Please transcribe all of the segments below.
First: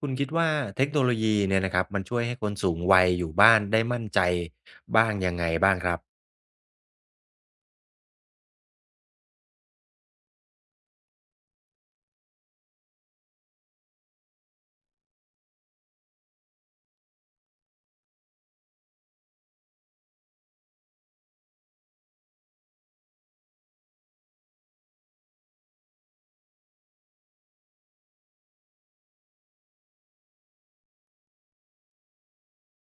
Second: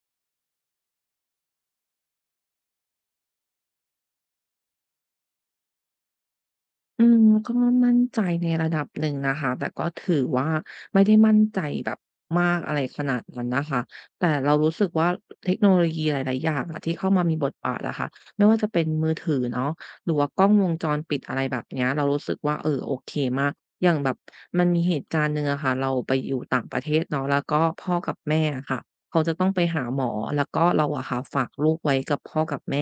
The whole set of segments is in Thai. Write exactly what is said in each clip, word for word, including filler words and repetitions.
คุณคิดว่าเทคโนโลยีเนี่ยนะครับมันช่วยให้คนสูงวัยอยู่บ้านได้มั่นใจบ้างยังไงบ้างครับอืมก็มั่นใจในระดับหนึ่งนะคะแต่ก็ถือว่าไม่ได้มั่นใจแบบมากอะไรขนาดนั้นนะคะแต่เรารู้สึกว่าเทคโนโลยีหลายๆอย่างอะที่เข้ามามีบทบาทอะค่ะไม่ว่าจะเป็นมือถือเนาะหรือว่ากล้องวงจรปิดอะไรแบบเนี้ยเรารู้สึกว่าเออโอเคมากอย่างแบบมันมีเหตุการณ์หนึ่งอะค่ะเราไปอยู่ต่างประเทศเนาะแล้วก็พ่อกับแม่อะค่ะเขาจะต้องไปหาหมอแล้วก็เราอะค่ะฝากลูกไว้กับพ่อกับแม่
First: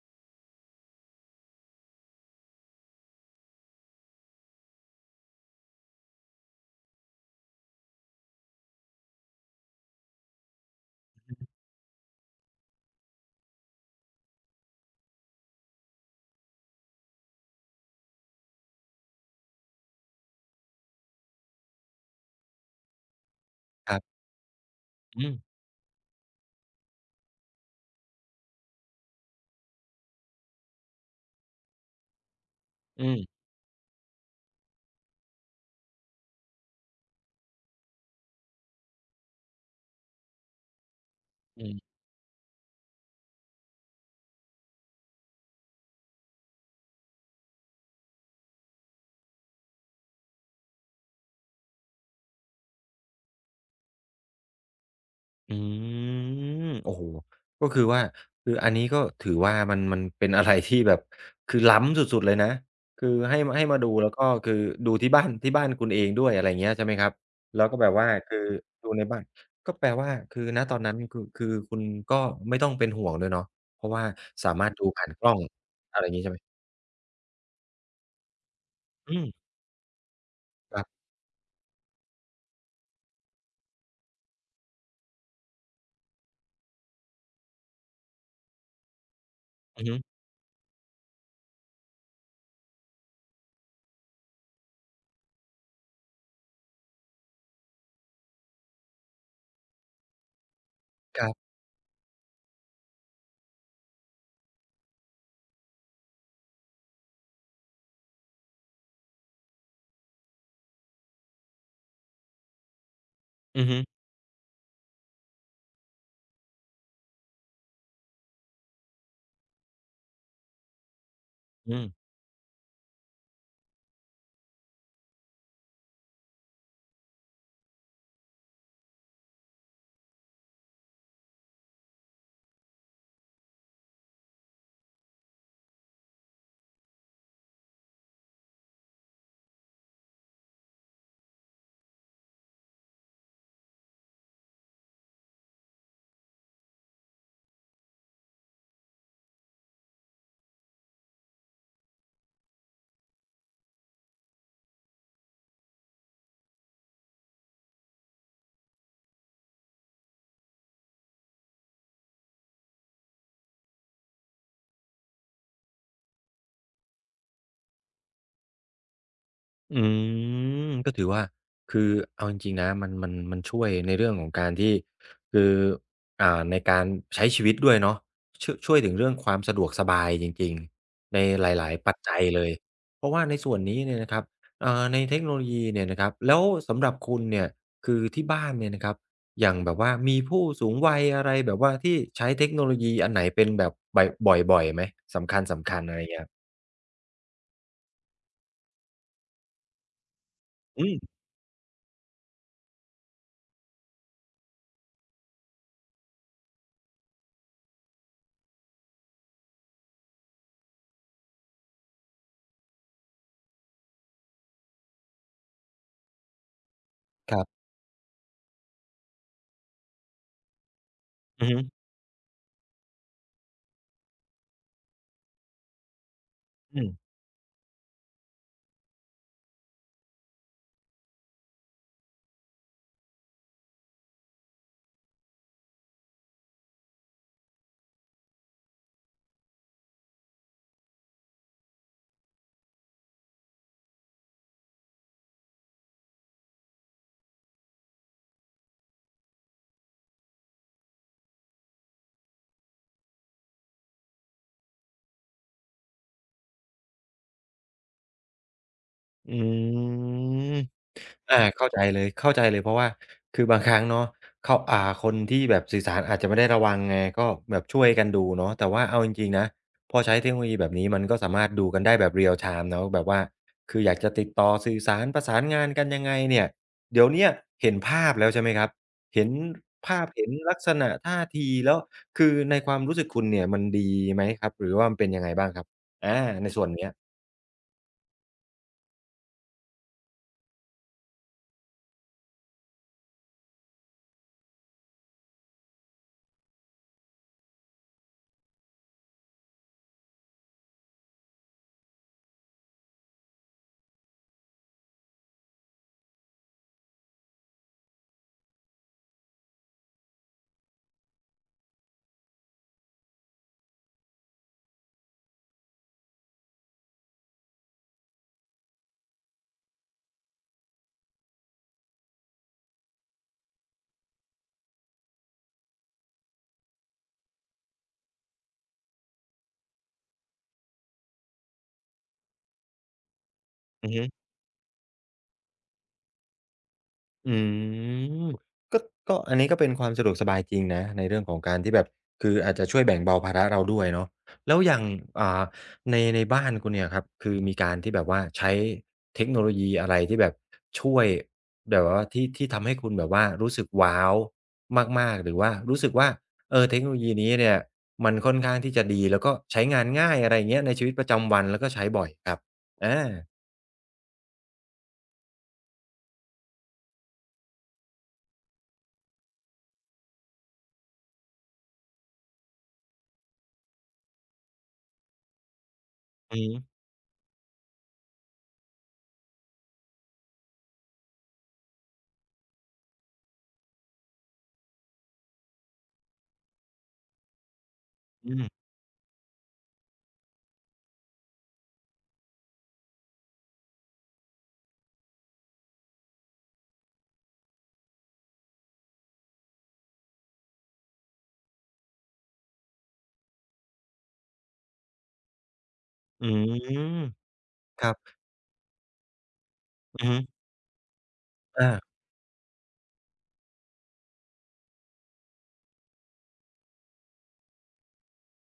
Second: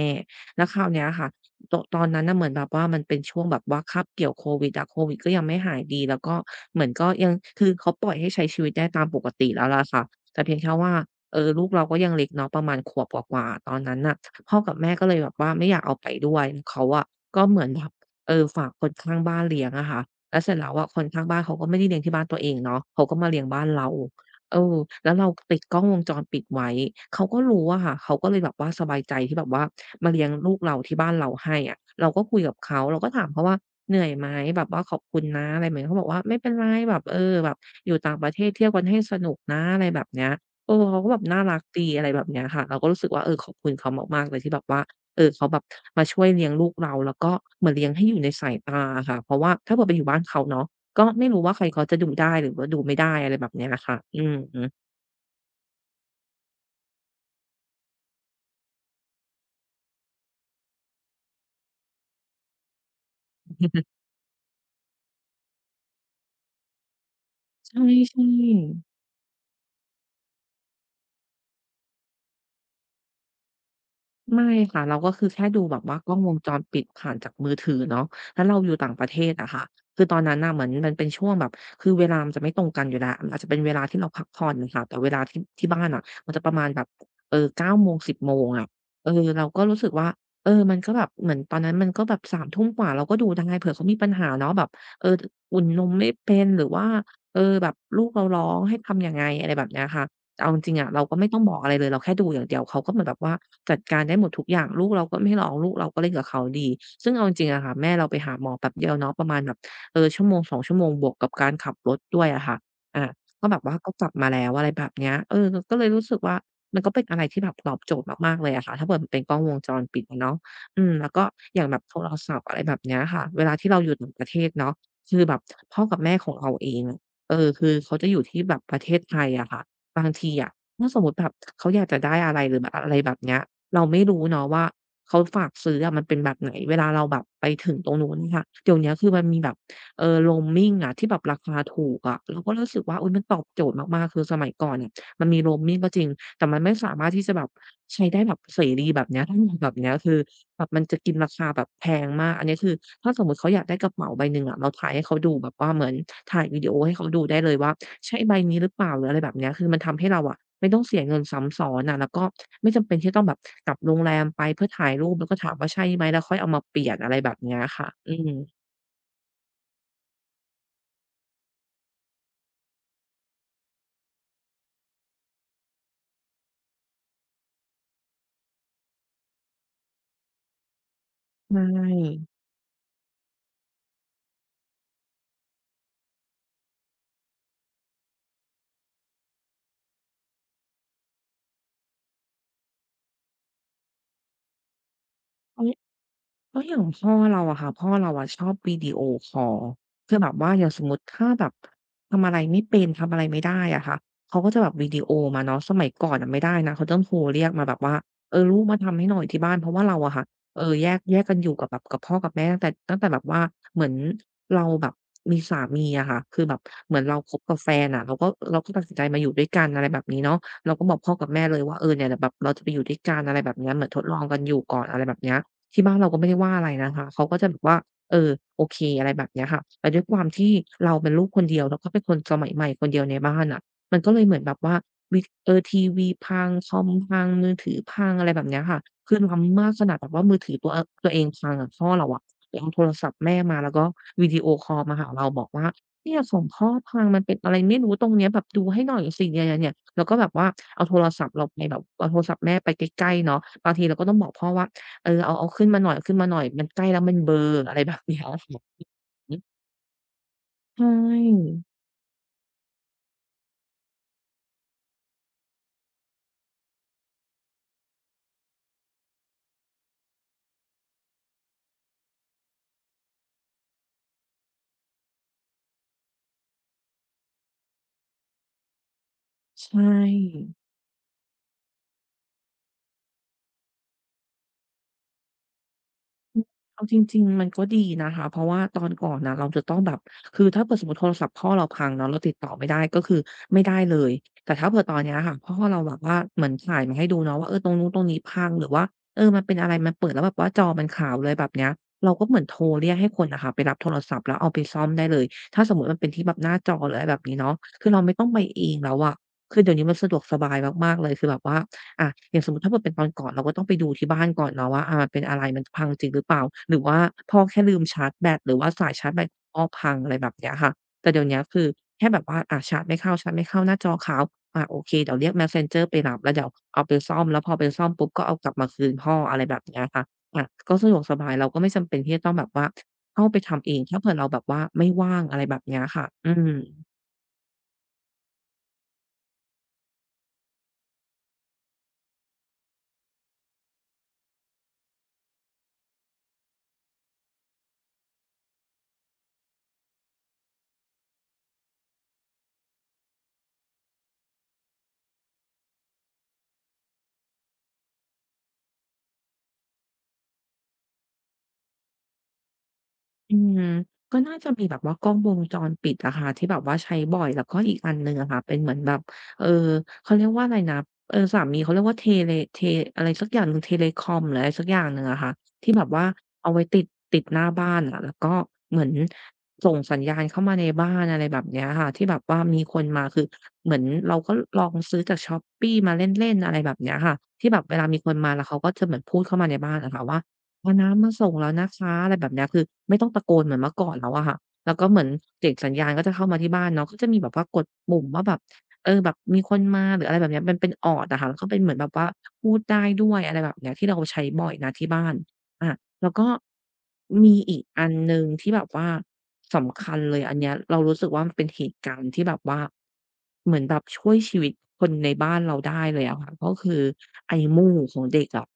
แล้วคราวเนี้ยค่ะ โตตอนนั้นน่ะเหมือนแบบว่ามันเป็นช่วงแบบว่าคาบเกี่ยวโควิดอะโควิดก็ยังไม่หายดีแล้วก็เหมือนก็ยังคือเขาปล่อยให้ใช้ชีวิตได้ตามปกติแล้วล่ะค่ะแต่เพียงแค่ว่าเอ่อลูกเราก็ยังเล็กเนาะประมาณขวบกว่าๆตอนนั้นน่ะพ่อกับแม่ก็เลยแบบว่าไม่อยากเอาไปด้วยเขาอะก็เหมือนแบบเออฝากคนข้างบ้านเลี้ยงอะค่ะแล้วเสร็จแล้วอะคนข้างบ้านเขาก็ไม่ได้เลี้ยงที่บ้านตัวเองเนาะเขาก็มาเลี้ยงบ้านเรา ครับเออแล้วอืเรามติดกล้องวงจรปิดไว้เขาก็รู้อะค่ะเขาก็เลยแบบว่าสบายใจที่แบบว่ามาเลี้ยงลูกเราที่บ้านเราให้อะเราก็คุยกับเขาเราอืก็ถามมเขาว่าเหนื่อยไหมแบบว่าขอบคุณนะอะไรแบบนี้เขาบอกว่าไม่เป็นไรแบบเออแบบอยู่ต่างประเทศเที่ยวกันให้สนุกนะอะไรแบบเนี้ยเออเขาก็แบบน่ารักอืมดีอะไรแบบเนี้ยค่ะเราก็รู้สึกว่าเออขอบคุณเขามากๆเลยที่แบบว่าเออเขาแบบมาช่วยเลี้ยงลูกเราแล้วก็เหมือนเลี้ยงให้อยู่ในสายตาอะค่ะเพราะว่าถ้าเผื่อไปอยู่บ้านเขาเนาะ ก็ไม่รู้ว่าใครเขาจะดูได้หรือว่าดูไม่ได้อะไรแบบเนี้ยค่ะอือฮึอืมโอ้โฮก็คือว่าคืออันนี้ก็ถือว่ามันมันเป็นอะไรที่แบบคือล้ำสุดๆเลยนะคือให้มให้มาดูแล้วก็คือดูที่บ้านที่บ้านคุณเองด้วยอะไรอย่างเงี้ยใช่ไหมครับแล้วใก็แบบว่าช่คือดูๆ ในบ้านก็แปลว่าคือณตอนนั้นคือคือคุณก็ไม่ต้องเป็นห่วงด้วยเนาะเพราะว่าไม่สามารถค่ะดูเราผ่าก็นกคือล้องแค่ดูแบบว่าอะไรอกล้ย่างองงี้วใช่งไหจมรปิดผ่านจากมือถือเนาะแล้วเราอยู่ต่างประเทอืมศอะค่ะคือตอนนั้นน่ะเหมือนครัมันเป็บ นช่วงแบบคือเวลามันจะไม่ตรงกันอยู่แล้วมันอาจจะเป็นเวลาที่เราพักผ่อนค่ะแต่เวลาที่ที่บ้านอะมันจะประมาณแบบเอ่อเก้าโมงสิบโมงอะเออเราก็รู้อือสึกฮึว่าเออมันก็แบบเหมือนตอนนั้นมันก็แบบสามทุ่มกว่าเราก็ดูได้เผื่อเขามีปัญหาเนาะแบบเอออุ่นนมไม่เป็นหรือว่าเออแบบลูกเราร้องให้ทำยังไงอะไรแบบเนี้ยค่ะ แต่เอาจริงๆอะเราก็คไม่รัต้องบบอกอะไรเลยเราแค่ดูอย่างเดียวเขาก็เหมือนแบบว่าจัดการได้หมดทุกอย่างลูกเราก็ไม่ร้องลูกเราก็เล่นกับเขาดีซึ่งเอาจริงๆอะค่ะแม่เราไปหาหมอแป๊บเดียวเนาะประมาณแบบเออชั่วโมงสอสองชั่วโมงบวกกับการขับรถด้วยอะค่ะอาก็แบบอือว่าฮึก็กลับมาแล้วอะไรแบบเนี้ยเออเราก็เลยรู้สึกว่ามันก็เป็นอะไรที่แบบตอบโจทย์มากๆเลยอะค่ะถ้าเผื่อมันเป็นกล้องวงจรปิดอะเนาะอืมแล้วก็อย่างแบอืบมโทรศัพท์อะไรแบบเนี้ยค่ะเวลาที่เราอยู่ต่างประเทศเนาะคือแบบพ่อกับแม่ของเราเองอะเออคือเขาจะอยู่ที่แบบประเทศไทยอะค่ะ บางทีอะถ้าสมมุติแบบเขาอยากจะได้อะไรหรือแบบออะไรแบบเนี้ยเราไม่รู้เนาะว่าเขาฝากซื้ออะมันเป็นแบบไหน เวลาเราแบบไปถึงตรงนู้นค่ะเดี๋ยวเนี้ยคือมันมีแบบเอ่อ roaming อะที่แบบราคาถูกอะเราก็รู้สึกว่าอุ๊ยมันตอบโจทย์มากๆ คือสมัยก่อนเนี่ยมันมี โรมมิ่ง ก็จริง แต่มันไม่สามารถที่จะแบบใช้ได้แบบเสรีแบบเนี้ยถ้าอย่างแบบเนี้ยคือแบบมันจะกินราคาแบบแพงมากอันนี้คือถ้าสมมุติเขาอยากได้กระเป๋าใบหนึ่งอะเราถ่ายให้เขาดูแบบว่าเหมือนถ่ายวิดีโอให้เขาดูได้เลยว่าใช่ใบนี้หรือเปล่าหรืออะไรแบบเนี้ยคือมันทำให้เราอะไม่ต้องเสียเงินซ้ำซ้อนอะแล้วก็ไม่จำเป็นที่จะต้องแบบกลับโรงแรมไปเพื่อถ่ายรูปแล้วก็ถามว่าใช่ไหมแล้วค่อยเอามาเปลี่ยนอะไรแบบเนี้ยค่ะอืมอืมก็ถือว่าคือเอาจริงๆนะมันมันมันช่วยในเรื่องของการที่คืออ่าในการใช้ชีวิตด้วยเนาะชช่วยถึงเรื่องความสะดวกสบายจริงๆ ในหลายๆปัจจัยใเลย เพราะว่าในส่วนนี้เนี่ยนะครับเอ่อในเทคโนโลยีเนี่ยนะครับแล้วสำหรับคุณเนี่ยคือที่บ้านเนี่ยนะครับอย่างแบบว่ามีผู้สูงวัยอะไรแบบว่าที่ใช้เทคโนโลยีอันไหนเป็นแบบบ่อยบ่อยๆไหมสำช่ คัญๆอะไรเงี้ยก็อย่างพ่อเราอะค่ะพ่อเราอะชอบวิดีโอคอลคือแบบว่าอย่างสอืมมุติมถ้าแบบทำอะไรไม่เป็นทำอะไรไม่ได้อะค่ะเขาก็จะแบบวิดีโอมาเนาะสมัยก่อนอะไม่ได้นะเขาต้องโทรเรียกมาแบบว่าเออลูกมาทำให้หน่อยที่บ้านเพราะว่าเราอะค่ะเออแยกแยกกันอยู่กับแบบกับพ่อกับแม่ตั้งแต่ตั้งแต่แบบว่าเหมือนเราแบบมีสามีอะค่ะคือแบบเหมือนเราคคบรักับบ แฟนอะเราก็เราก็ตัดสินใจมาอยู่ด้วยกันอะไรแบบนี้เนาะเราก็บอกพ่อกับแม่อือเลฮึยว่าเออเนี่ยเดี๋ยวแบบเราจะไปอยู่ด้วยกันอะไรแบบเนี้ยเหมือนทดลองกันอยู่ก่อนอะไรแบบเนี้ย ที่บ้านเราก็ไม่ได้ว่าอะไรอืมนะคะเขาก็จะแบบว่าเออโอเคอะไรแบบเนี้ยค่ะแต่ด้วยความที่เราเป็นลูกคนเดียวแล้วก็เป็นคนสมัยใหม่คนเดียวในบ้านน่ะมันก็เลยเหมือนแบบว่าวิเออทีวีพังคอมพังมือถือพังอะไรแบบเนี้ยค่ะคือล้ำมากขนาดแบบว่ามือถือตัวอตัวเองพังอะพ่อเราอะไปเอาโทรศัพท์แม่มาแล้วก็วิดีโอคอลมาหาเราบอกว่าเนี่ยของพ่อพังมันเป็นอะไรไม่รู้ตรงเนี้ยแบบดูให้หน่อยสิเนี่ยๆๆแล้วก็แบบว่าเอาโทรศัพท์เราไปแบบเอาโทรศัพท์แม่ไปใกล้ๆเนาะบางทีเราก็ต้องบอกพ่อว่า เออเอาเอาขึ้นมาหน่อยเอาขึ้นมาหน่อยมันใกล้แล้วมันเบลออะไรแบบ เนี้ยค่ะอือือมใช่อาเข้าใจเลยเข้าใจเลยเพราะว่าคือบางครั้งเนาะเขาอ่าคนที่แบบสื่อสารอาจจะไม่ได้ระวังไงก็แบบช่วยกันดูเนาะแต่ว่าเอาจริงๆนะพอใช้เทคโนโลยีแบบนี้มันก็สามารถดูกันได้แบบ real time เนาะแบบว่าคืออยากจะติดต่อสื่อสารประสานงานกันยังไงเนี่ยเดี๋ยวเนี้ยเห็นภาพแล้วใช่ไหมครับเห็นใช่ ภาพเห็นลักษณะท่าทีแล้วคือในความรู้สึกคุณเนี่ยมันดีไหมครับหรือว่ามันเป็นยังไงบ้างครับอาในส่วนเอาเนี้ยจริงๆมันก็ดีนะคะเพราะว่าตอนก่อนน่ะเราจะต้องแบบคือถ้าเผื่อสมมุติโทรศัพท์พ่อเราพังเนาะเราติดต่อไม่ได้ก็คือไม่ได้เลยแต่ถ้าเผื่อตอนเนี้ยค่ะพ่อเราแบบว่าเหมือนถ่ายมาให้ดูเนาะว่าเออตรงนู้นตรงนี้พังหรือว่าเออมันเป็นอะไรมันเปิดแล้วแบบว่าจอมันขาวเลยแบบเนี้ยเราก็เหมือนโทรเรียกให้คนนะค่ะไปรับโทรศัพท์แล้วเอาไปซ่อมได้เลยถ้าสมมุติมันเป็นที่แบบหน้าจอหรืออะไรแบบนี้เนาะคือเราไม่ต้องไปเองแล้วอะคือเดี๋ยวนี้มันสะดวกสบายมากๆเลยคือแบบว่า อะอย่างสมมุติถ้าเผื่อเป็นตอนก่อนเราก็ต้องไปดูที่บ้านก่อนเนาะว่าอาเป็นอะไรมันพังจริงหรือเปล่าหรือว่าพ่อแค่ลืมชาร์จแบตหรือว่าสายชาร์จแบตพ่อพังอะไรแบบเนี้ยค่ะแต่เดี๋ยวเนี้ยคือแค่แบบว่าอาชาร์จไม่เข้าชาร์จไม่เข้าหน้าจอขาวอาโอเคเดี๋ยวเรียก Messenger ไปรับแล้วเดี๋ยวเอาไปซ่อมแล้วพอไปซ่อมปุ๊บก็เอากลับมาคืนพ่ออะไรแบบเนี้ยค่ะอาก็สะดวกสบายเราก็ไม่จำเป็นที่จะต้องแบบว่าเข้าไปทำเองอือถ้าฮึ เผื่อเราแบบว่าไม่ว่างอะไรแบบเนี้ยค่ะอืม อืมก็ก็อันนี้ก็เป็นความสะดวกสบายจริงนะในเรื่องของการที่แบบคืออาจจะช่วยแบ่งเบาภาระเราด้วยเนาะแล้วอย่างอ่าในในบ้านคุณเนี่ยครับคือมีการที่แบบว่าใช้เทคโนโลยีอะไรที่แบบช่วยแบบว่าที่ที่ทำให้คุณแบบว่ารู้สึกว้าวมากๆหรือว่ารู้สึกว่าเออเทคโนโลยีนี้เนี่ยมันค่อนข้างที่จะดีแล้วก็ใช้งานง่ายอะไรอย่างเงี้ยในชีวิตประจำวันแล้วก็ใช้บ่อยครับอาอืมก็น่าจะมีแบบว่ากล้องวงจรปิดอะค่ะที่แบบว่าใช้บ่อยแล้วก็อีกอันหนึ่งอะค่ะเป็นเหมือนแบบเออเขาเรียกว่าอะไรนะเออสามีเขาเรียกว่าเทเลเทอะไรสักอย่างหนึ่งเทเลคอมหรืออะไรสักอย่างหนึ่งอะค่ะที่แบบว่าอือเอาไว้ฮึติดติดหน้าบ้านอะแล้วก็เหมือนส่งสัญญาณเข้ามาในบ้านอะไรแบบเนี้ยค่ะที่แบบว่ามีคนมาคือเหมือนเราก็ลองซื้อจากช้อปปี้มาเล่นๆอะไรแบบเนี้ยค่ะที่แบบเวลามีคนมาอืแล้วเขามก็จะเหมือนพูดเข้ามาในบ้านอะค่ะว่า เอาน้ำมาส่งแล้วนะคะอะไรแบบเนี้ยคือไม่ต้องตะโกนเหมือนเมื่อก่อนแล้วอะค่ะแล้วก็เหมือนเสียงสัญญาณก็จะเข้ามาที่บ้านเนาะก็จะมีแบบว่ากดปุ่มว่าแบบเออแบบมีคนมาหรืออะไรแบบเนี้ยมันเป็นอ d d อะค่ะแล้วก็เป็นเหมือนแบบว่าพูดได้ด้วยอะไรแบบเนี้ยที่เราใช้บ่อยนะที่บ้านอาแล้วอืก็มมีอีกคอัรันหบนึ่งที่แบบว่าสำคัญอือฮึเลยอันเนี้ยเรารู้สึกว่ามันเป็นเหอา ตุการณ์ที่แบบว่าเหมือนแบบช่วยชีวิตคนในบ้านเราได้เลยอะค่ะก็คือไอมูกของเด็กอะ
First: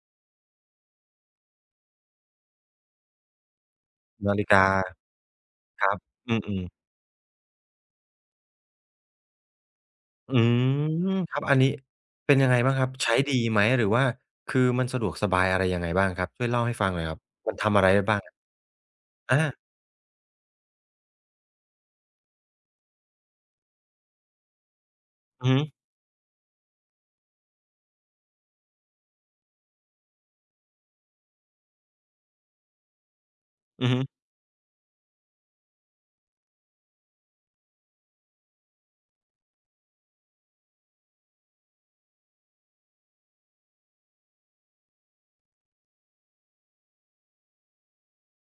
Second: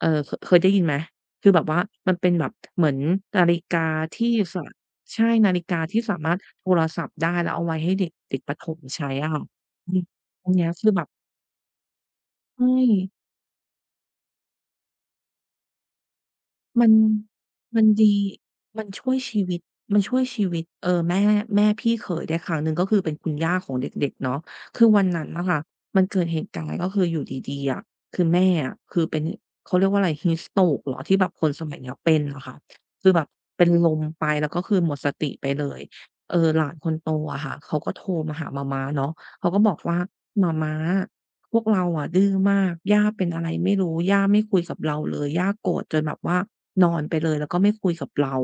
เออเคเคยได้ยินไหม คือแบบว่ามันเป็นแบบเหมือนนาฬิกาที่นาฬิสะกาใช่นาฬิกาครับที่สาอมารถืมโทรๆศัพท์ได้แล้วเอาไว้ให้เด็กเด็กประถมใช้อะค่ะอืมอือันเนี้ยคือแบบมครับอันนี้เป็นยังไงใช่ บ้างครับ ใช้ดีไหมหรือว่าคือมันสะดวกสบายอะไรยังไงบ้างครับ ช่วยเล่าให้มัฟังนหน่อยครับ มันทำมัอะนไรได้ดีบ้างมันช่วยชีอาวิตมันช่วยชีวิตเอ่อแม่แม่พี่เขยได้ครั้งหนึ่งก็คือเป็นคุณย่าของเด็กๆเนาะคือวันนั้นน่ะอือฮึค่ะมันเกิดเหตุการณ์ก็คืออยู่ดีๆอะคือแม่อะคือเป็นเขาเรียกว่าอะไร heat stroke เหรอที่แบบคนสมัยเนี้ยเป็นอะค่ะคือแบบเป็นลอือฮึมไปแล้วก็คือหมดสติไปเลยเอ่อหลานคนโตอะค่ะเขาก็โทรมาหาหม่าม้าเนาะเขาก็บอกว่าหม่าม้า พวกเราอะดื้อมากย่าเป็นอะไรไม่รู้ย่าไม่คุยกับเราเลยย่าโกรธจนแบบว่านอนไปเลยแล้วก็ไม่คุยกับเรา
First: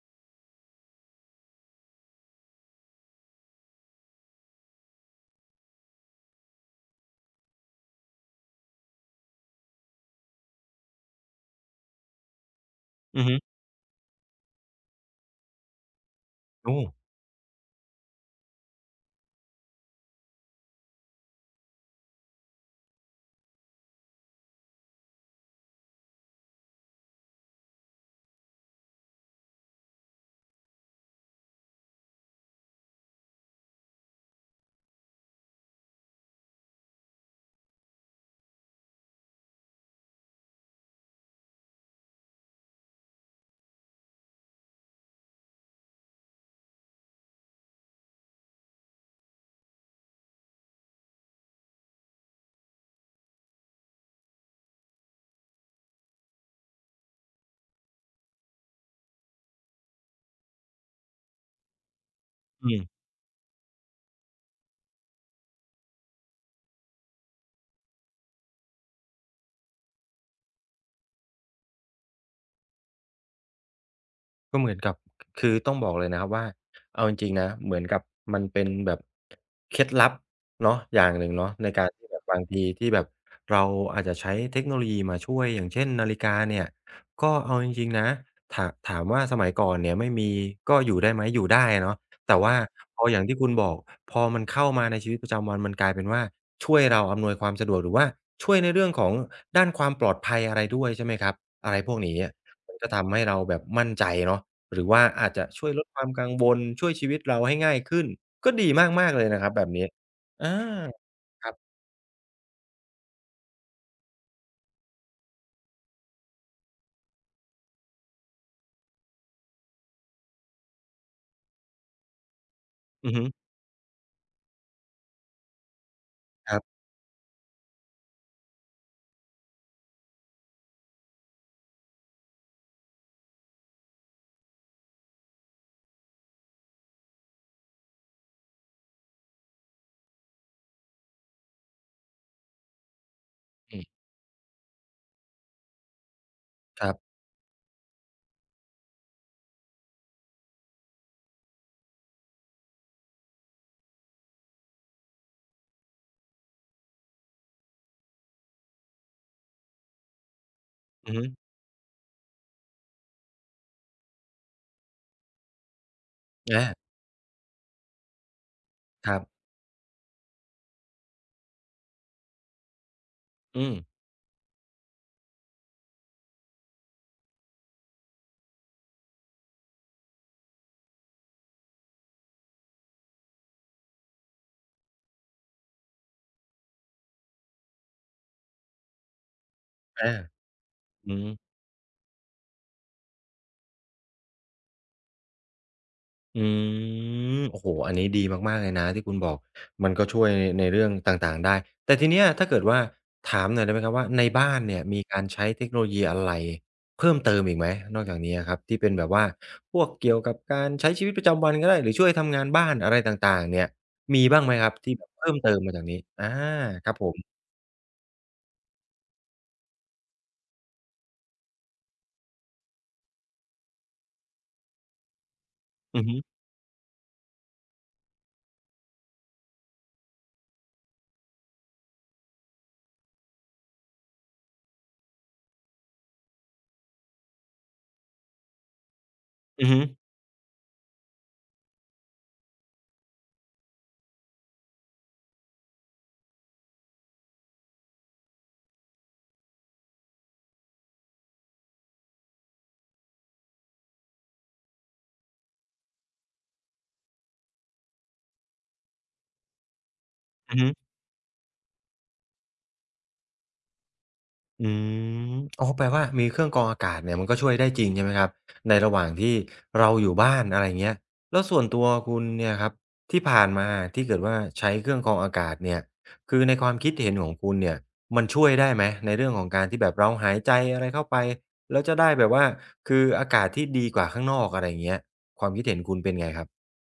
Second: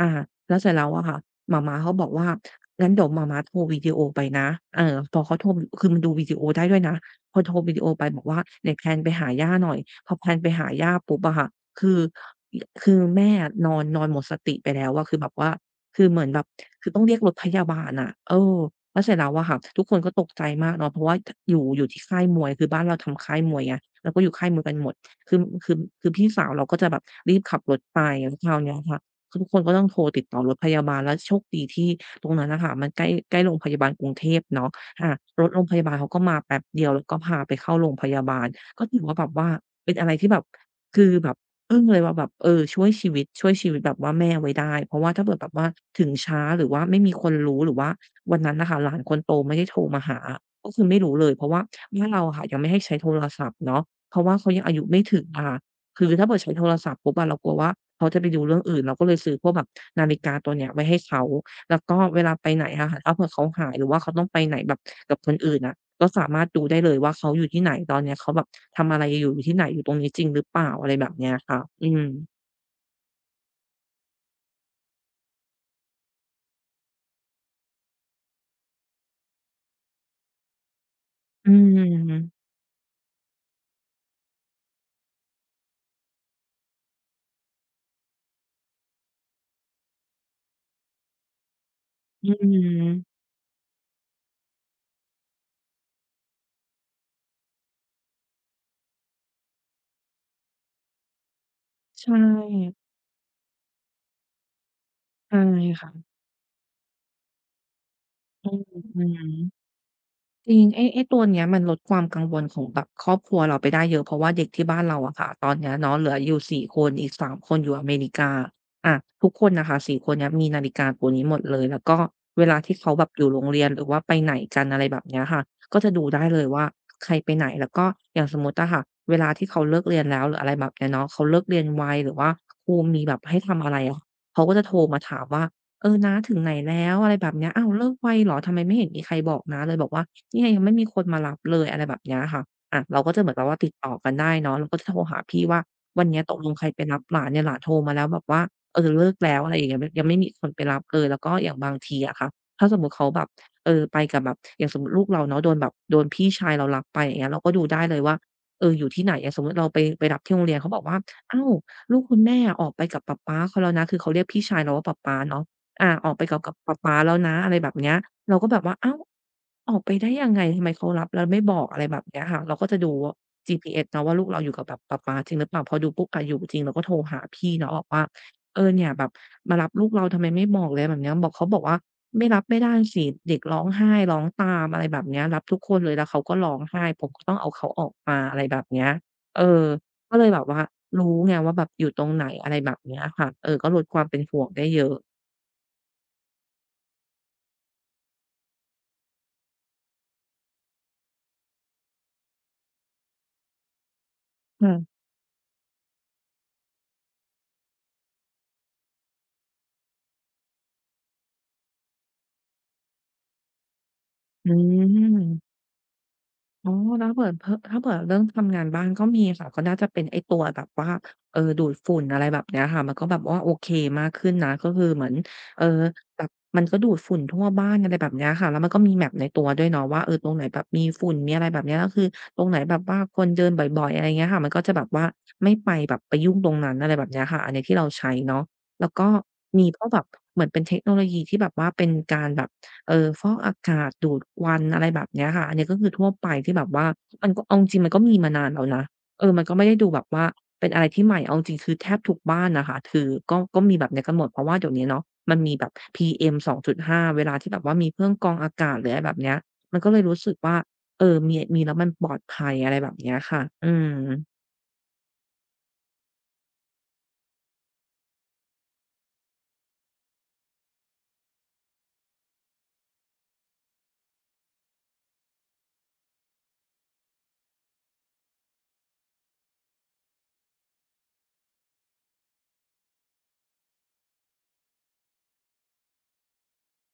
อาแล้วเสร็จแล้วอะค่ะหม่าม้าเขาบอกว่างั้นเดี๋ยวหม่าม้าโทรวิดีโอไปนะเออพอเขาโทรคือมันดูวิดีโอได้ด้วยนะพอโทรวิดีโอไปบอกว่าเนี่ยแพลนไปหาย่าหน่อยพอแพลนไปหาย่าปุ๊บอะค่ะคือยคืออือแม่ฮึอะนอนนอนหมดสติไปแล้วอะคือแบบว่าคือเหมือนแบบโอ้คือต้องเรียกรถพยาบาลอะเออ แล้วเสร็จแล้วอะค่ะทุกคนก็ตกใจมากเนาะเพราะว่าอยู่อยู่ที่ค่ายมวยคือบ้านเราทำค่ายมวยไงเราก็อยู่ค่ายมวยกันหมดคือคือคือพี่สาวเราก็จะแบบรีบขับรถไปแล้วคราวเนี้ยค่ะคือทุกคนก็ต้องโทรติดต่อรถพยาบาลแล้วโชคดีที่ตรงนั้นน่ะค่ะมันใกล้ใกล้โรงพยาบาลกรุงเทพเนาะอารถโรงพยาบาลเขาก็มาแป๊บเดียวแล้วก็พาไปเข้าโรงพยาบาลก็ถือว่าแบบว่าเป็นอะไรที่แบบคือแบบอึ้งเลยว่าแบบเออช่วยชีวิตช่วยชีวิตแบบว่าแม่ไว้ได้เพราะว่าถ้าเกิดแบบว่าถึงช้าหรือว่าไม่มีคนรู้หรือว่า วันนั้นน่ะค่ะหลานคนโตไม่ได้โทรมาหา ก็คือไม่รู้เลยเพราะว่าบ้านเราอะค่ะยังไม่ให้ใช้โทรศัพท์เนาะเพราะว่าเขายังอายุไม่ถึงอะค่ะคือถ้าเผื่อใช้โทรศัพท์ปุ๊บอะเรากลัวว่าเขาจะไปดูเรื่องอื่นเราก็เลยซื้อพวกแบบนาฬิกาตัวเนี้ยไว้ให้เขาแล้วก็เวลาไปไหนอืม อะค่ะถ้าเผื่อเขาหายหรือว่าเขาต้องไปไหนแบบกับคนอื่นอะก็สามารถดูได้เลยว่าเขาอยู่ที่ไหนตอนเนี้ยเขาแบบทำอะไรอยู่อยู่ที่ไหนอยู่ตรงนี้จริงหรือเปล่าอะไรแบบเนี้ยค่ะอืมก็เหมือนกับคือต้องบอกเลยนะครับว่าเอาจริงๆนะเหมือนกับมันเป็นแบบเคล็ดลับเนาะอย่างหนึ่งอืเนาะในการที่แบบบามงทีที่แบบเราอาจจะใช้เทคโนโลยีมาช่วยอย่างเช่นนาฬิกาเนี่ยก็เอาจริงๆนะถาถามว่าสมัยก่อนเนี่ยไม่มีก็อยู่ได้ไหมอยู่ได้เนาะอืแต่ว่าพออมย่างที่คุณบอกพอมันเข้ามาในชีวิตประจำวันมันกลายเป็นว่าช่วยเราอำนวยความสะดวกหรือว่าช่วยในเรื่องของด้านความปลอดภัยอะไรด้วยใช่ไหมครับอะไรพวกใช่นี้ มันก็ทำให้เราแบบมั่นใจเนาะหรือว่าอาจใช่จะช่วยลดค่ะความกังวลช่วยชีวิตเราให้ง่ายขึ้นอืก็มดีอืมากๆเลยนะครับอ แบบนี้อาจริงไอ้ไอ้ตัวเนี้คยรับมันลดความกังวลของแบบครอบครัวเราไปได้เยอะเพราะว่าเด็กที่บ้านเราอะค่ะตอนเนี้ยเนาะเหลืออยู่สี่คนอีกสามคนอยู่อเมริกาอาทุกคนน่ะค่ะสี่คนเนี้ยมีนาฬิกาตัวนี้หมดเลยแล้วก็เวลาที่เขาแบบอืออฮึยู่โรงเรียนหรือว่าไปไหนกันอะไรแบบเนี้ยค่ะก็จะดูได้เลยครัว่าบใครไปไหนแล้วก็อย่างสมมุติอะค่ะเวลาที่เขาเลิกเรียนแล้วหรืออะไรแบบเนี้ยเนาะเขาเลิกเรียนไวหรือว่าครูมีแบบให้ทำอะไรอะเขาก็จะโทรมาถามว่าเออน้าถึงไหนแล้วอะไรแบบเนี้ยอ้าวเลิกไวเหรอทำไมไม่เห็นมีใครบอกน้าเลยบอกว่า เนี่ยยังไม่มีคนมารับเลยอะไรแบบเนี้ยค่ะอะเราก็จะเหมือนแบบว่าติดอืมต่อกันได้เนาะเราก็จะโทรหาพี่ว่าวันเนี้ยตกลงใครไปครัรับบหลานเนี่ยหลานโทรมาแล้วแบบว่าเออเลิกแล้วอะไรอย่างเงี้ยมยังไม่มีคนไปรับเลยแล้วก็อย่างบางทีอะค่ะถ้าสมมุติเขาแบบเออไปกับแบบอย่างสมมุติลูกเราเนาะโดนแบบโดนพี่ชายเรารับไปอย่างเงี้ยเราก็ดูได้เลยว่าเอออยู่ที่ไหนอย่างสมมุติเราไปไปรับที่โรงเรียนเขาบอกว่าอือฮึอ้าวลูกคุณแม่อะออกไปกับป๊าป๊าเขาแล้วนะคือเขาเรียกพี่ชายเราว่าป๊าป๊าเนาะอาออกไปกับกับอาป๊าป๊าแล้วนะอะไรแบบเนี้ย เราก็แบบว่าอ้าวครับออกไปได้ยังไงทำไมเขารับแล้วไม่บอกอะไรแบบเนี้ยค่ะเราก็จะดู อืม จี พี เอส เนาะว่าลูกเราอยู่กับแบบป๊าป๊าจริงหรือเปล่าพอดูปุ๊บอะอยู่จริงเราก็โทรหาพี่เนาะบอกว่าเออเนี่ยแบบมารับลูกเราทำไมไม่บอกเลยแบบเนี้ยบอกเขาบอกว่าไม่รับไม่ได้สิเด็กร้องไห้ร้องตามอะไรแบบเนี้ยรับทุกคนเลยแล้วเขาก็ร้องไห้ผมก็ต้องเอาเขาออกมาอะไรแบบเนี้ยเอออาก็เลยแบบว่าอืรู้ม ไงว่าแบบอยู่ตรงไหนอะไรแบบเนี้ยค่ะเออก็ลดความเป็นห่วงได้เยอะอืมโอ้โฮอันนี้ดีมากๆเลยนะที่คุณบอกมันก็ช่วยในเรื่องต่างๆได้แต่ทีเนี้ยถ้าเกิดว่าถามหน่อยได้ไหมครับว่าในบ้านเนี่ยมีค่ะการใช้เทคโนโลยีอะไรเพิ่มเติมอีกไหมนอกจากนี้อะครับที่เป็นแบบว่าพวกเกี่ยวกับการใช้ชีวิตประจำวันก็ได้หรือช่วยทำงานบ้านอะไรต่างๆเนี่ยมีบ้างอืไหมครับที่แบบเพิ่มเติม มมาจากนี้อาอ๋อครับแล้ผวมเผื่อเผ่อถ้าเผื่อเรื่องทำงานบ้านก็มีค่ะก็น่าจะเป็นไอ้ตัวแบบว่าเอ่อดูดฝุ่นอะไรแบบเนี้ยค่ะมันก็แบบว่าโอเคมากขึ้นนะก็คือเหมือนเอ่ออือฮึแบบมันก็ดูดฝุ่นทั่วบ้านอะไรแบบเนี้ยค่ะแล้วมันก็มี map ในตัวด้วยเนาะว่าเออตรงไหนแบบมีฝุ่นมีอะไรแบบเนี้ยแล้วคือตรงไหนแบบว่าคนเดินบ่อยๆอะไรเงี้ยค่ะมันก็จะแบบว่าไม่ไปแบบไปยุ่งตรงนั้นอะไรแบบเนี้ยค่ะอันเนี้ยที่เราใช้เนาะแล้วก็อืมีอพฮึวกแบบเหมือนเป็นเทคโนโลยีที่แบบว่าเป็นการแบบ เอ่อฟอกอากาศดูดควันอะไรแบบเนี้ยค่ะอันนี้ก็คือทั่วไปที่แบบว่ามันก็เอาจริงๆมันก็มีมานานแล้วนะเออมันก็ไม่ได้ดูแบบว่าเป็นอะไรที่ใหม่เอาจริงๆคือแทบทุกบ้านน่ะค่ะคือก็ก็มีแบบเนี้ยกันหมดเพราะว่าเดี๋ยวนี้เนาะมันมีแบบ พี เอ็ม สองจุดห้าเวลาที่แบบว่ามีเครื่องกรองอากาศหรืออะไรแบบเนี้ยมันก็เลยรู้สึกอืว่าอฮึ เออมีมีแล้วมันปลอดภัยอะไรแบบเนี้ยค่ะอืม อืมอ๋อแปลว่ามีเครื่องกรองอากาศเนี่ยมันก็ช่วยได้จริงใช่ไหมครับในระหว่างที่เราอยู่บ้านอะไรอย่างเงี้ยแล้วส่วนตัวคุณเนี่ยครับที่ผ่านมาที่เกิดว่าใช้เครื่องกรองอากาศเนี่ยคือในความคิดเห็นของคุณเนี่ยมันช่วยได้ไหมในเรื่องของการที่แบบเราหายใจอะไรเข้าไปแล้วจะได้แบบว่าคืออากาศที่ดีกว่าข้างนอกอะไรอย่างเงี้ยความคิดเห็นคุณเป็นไงครับ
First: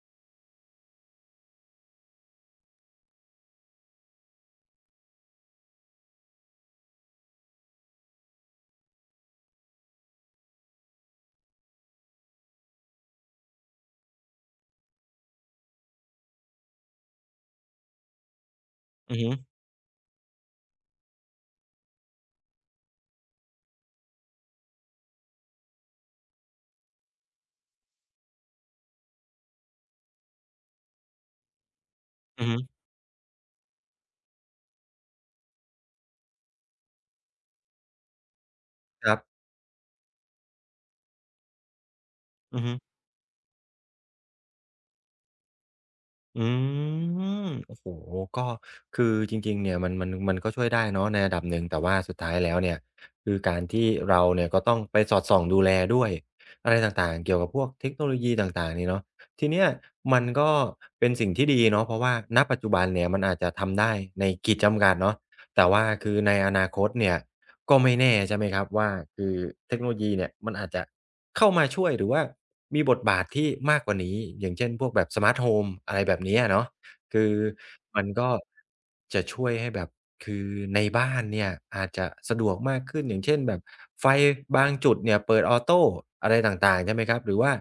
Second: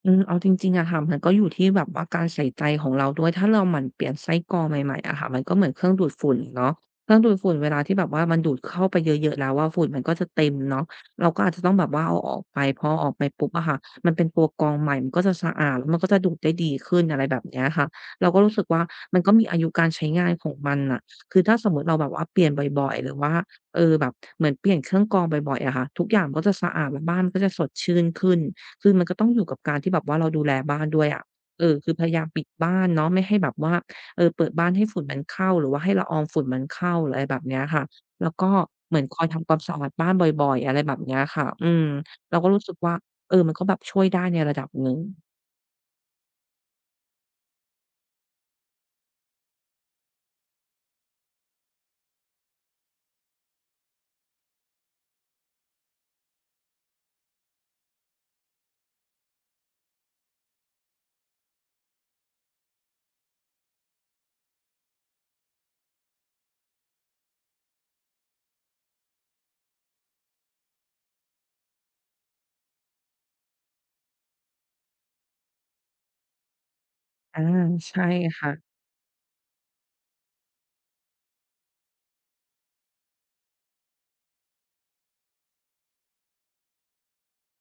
อืมเอาจริงๆอะค่ะมันก็อยู่ที่แบบว่าการใส่ใจของเราด้วยถ้าเราหมั่นเปลี่ยนไส้กรองใหม่ๆอะค่ะมันก็เหมือนเครื่องดูดฝุ่นเนาะเครื่องดูดฝุ่นเวลาที่แบบว่ามันดูดเข้าไปเยอะๆแล้วอะฝุ่นมันก็จะเต็มเนาะเราก็อาจจะต้องแบบว่าเอาออกไปพอเอาออกไปปุ๊บอะค่ะมันเป็นตัวกรองใหม่มันก็จะสะอาดแล้วมันก็จะดูดได้ดีขึ้นอะไรแบบเนี้ยค่ะเราก็รู้สึกว่าอืมัอนฮึก็มีอายุการใช้งานของมันน่ะคือถ้าสมมุติเราแบบว่าเปลี่ยนบ่อยๆหรือว่าเออแบบเหมือนเปลี่ยนเครื่องกรองบ่อยๆอะค่ะทุกอย่างก็จะสะอาดแล้วบ้านก็จะสดชื่นขึ้น คือมันก็ต้องอยู่กับการที่แบบว่าเราดูแลบ้านด้วยอะเออคือพยายามปิอืดอฮึบ้านเนาะไม่ให้แบบว่าเออเปิดบ้านให้ฝุ่นมันเข้าหรือว่าให้ละอองฝุ่นมันเข้าหรืออะไรแบบเนี้ยค่ะแล้วก็เหมือนคครัอยบทำความสะอาดบ้านบ่อยๆอะไรแบบเนี้ยค่ะอืมเราก็อืรู้อสึฮึ กว่าเออมันก็แบบช่วยได้ในระดับหนึ่งอืมโอ้โฮก็คือจริงๆเนี่ยมันมันมันก็ช่วยได้เนาะในระดับหนึ่ง แต่ว่าสุดท้ายแล้วเนี่ย คือการที่เราเนี่ยก็ต้องไปสอดส่องดูแลด้วย อะไรต่างๆเกี่ยวกับพวกเทคโนโลยีต่างๆนี่เนาะทีเนี้ยมันก็เป็นสิ่งที่ดีเนาะเพราะว่าณปัจจุบันเนี่ย มันอาจจะทำได้ในขีดจำกัดเนาะแต่ว่าคือในอนาคตเนี่ย ก็ไม่แน่ใช่ไหมครับว่าคือเทคโนโลยีเนี่ยมันอาจจะเข้ามาช่วยหรือว่ามีบทบาทที่มากกว่านี้อย่างเช่นพวกแบบสมาร์ทโฮมอะไรแบบนี้อะเนาะคืออาใช่มันก็ค่ะจะช่วยให้แบบคือในบ้านเนี่ยอาจจะสะดวกมากขึ้นอย่างเช่นแบบไฟบางจุดเนี่ยเปิดออโตอะไรต่างๆใช่ไหมครับหรือว่า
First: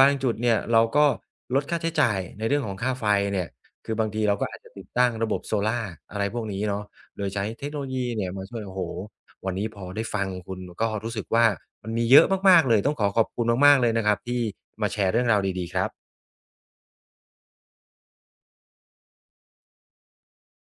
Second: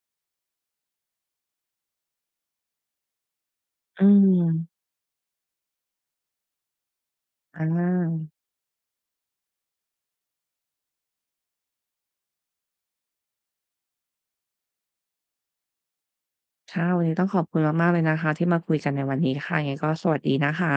บางจุดเนี่ยเราก็ลดค่าใช้จ่ายในเรื่องของค่าไฟเนี่ยคืออืบางทีเราก็อาจจะติมดตั้งระบบโซล่าร์อะไรพวกนี้เนาะโดยใช้เทอาคโนโลยีเนี่ยมาช่วยโอ้โฮ วันนี้พอได้ฟังคุณก็รู้สึกว่ามันมีเยอะมากๆเลยต้องขอขอบคุณมากๆเลยนะครับที่มาแชร์เรื่องราวดีๆครับค่ะวันนี้ต้องขอบคุณมากๆเลยนะคะที่มาคุยกันในวันนี้ค่ะยังไงก็สวัสดีนะคะ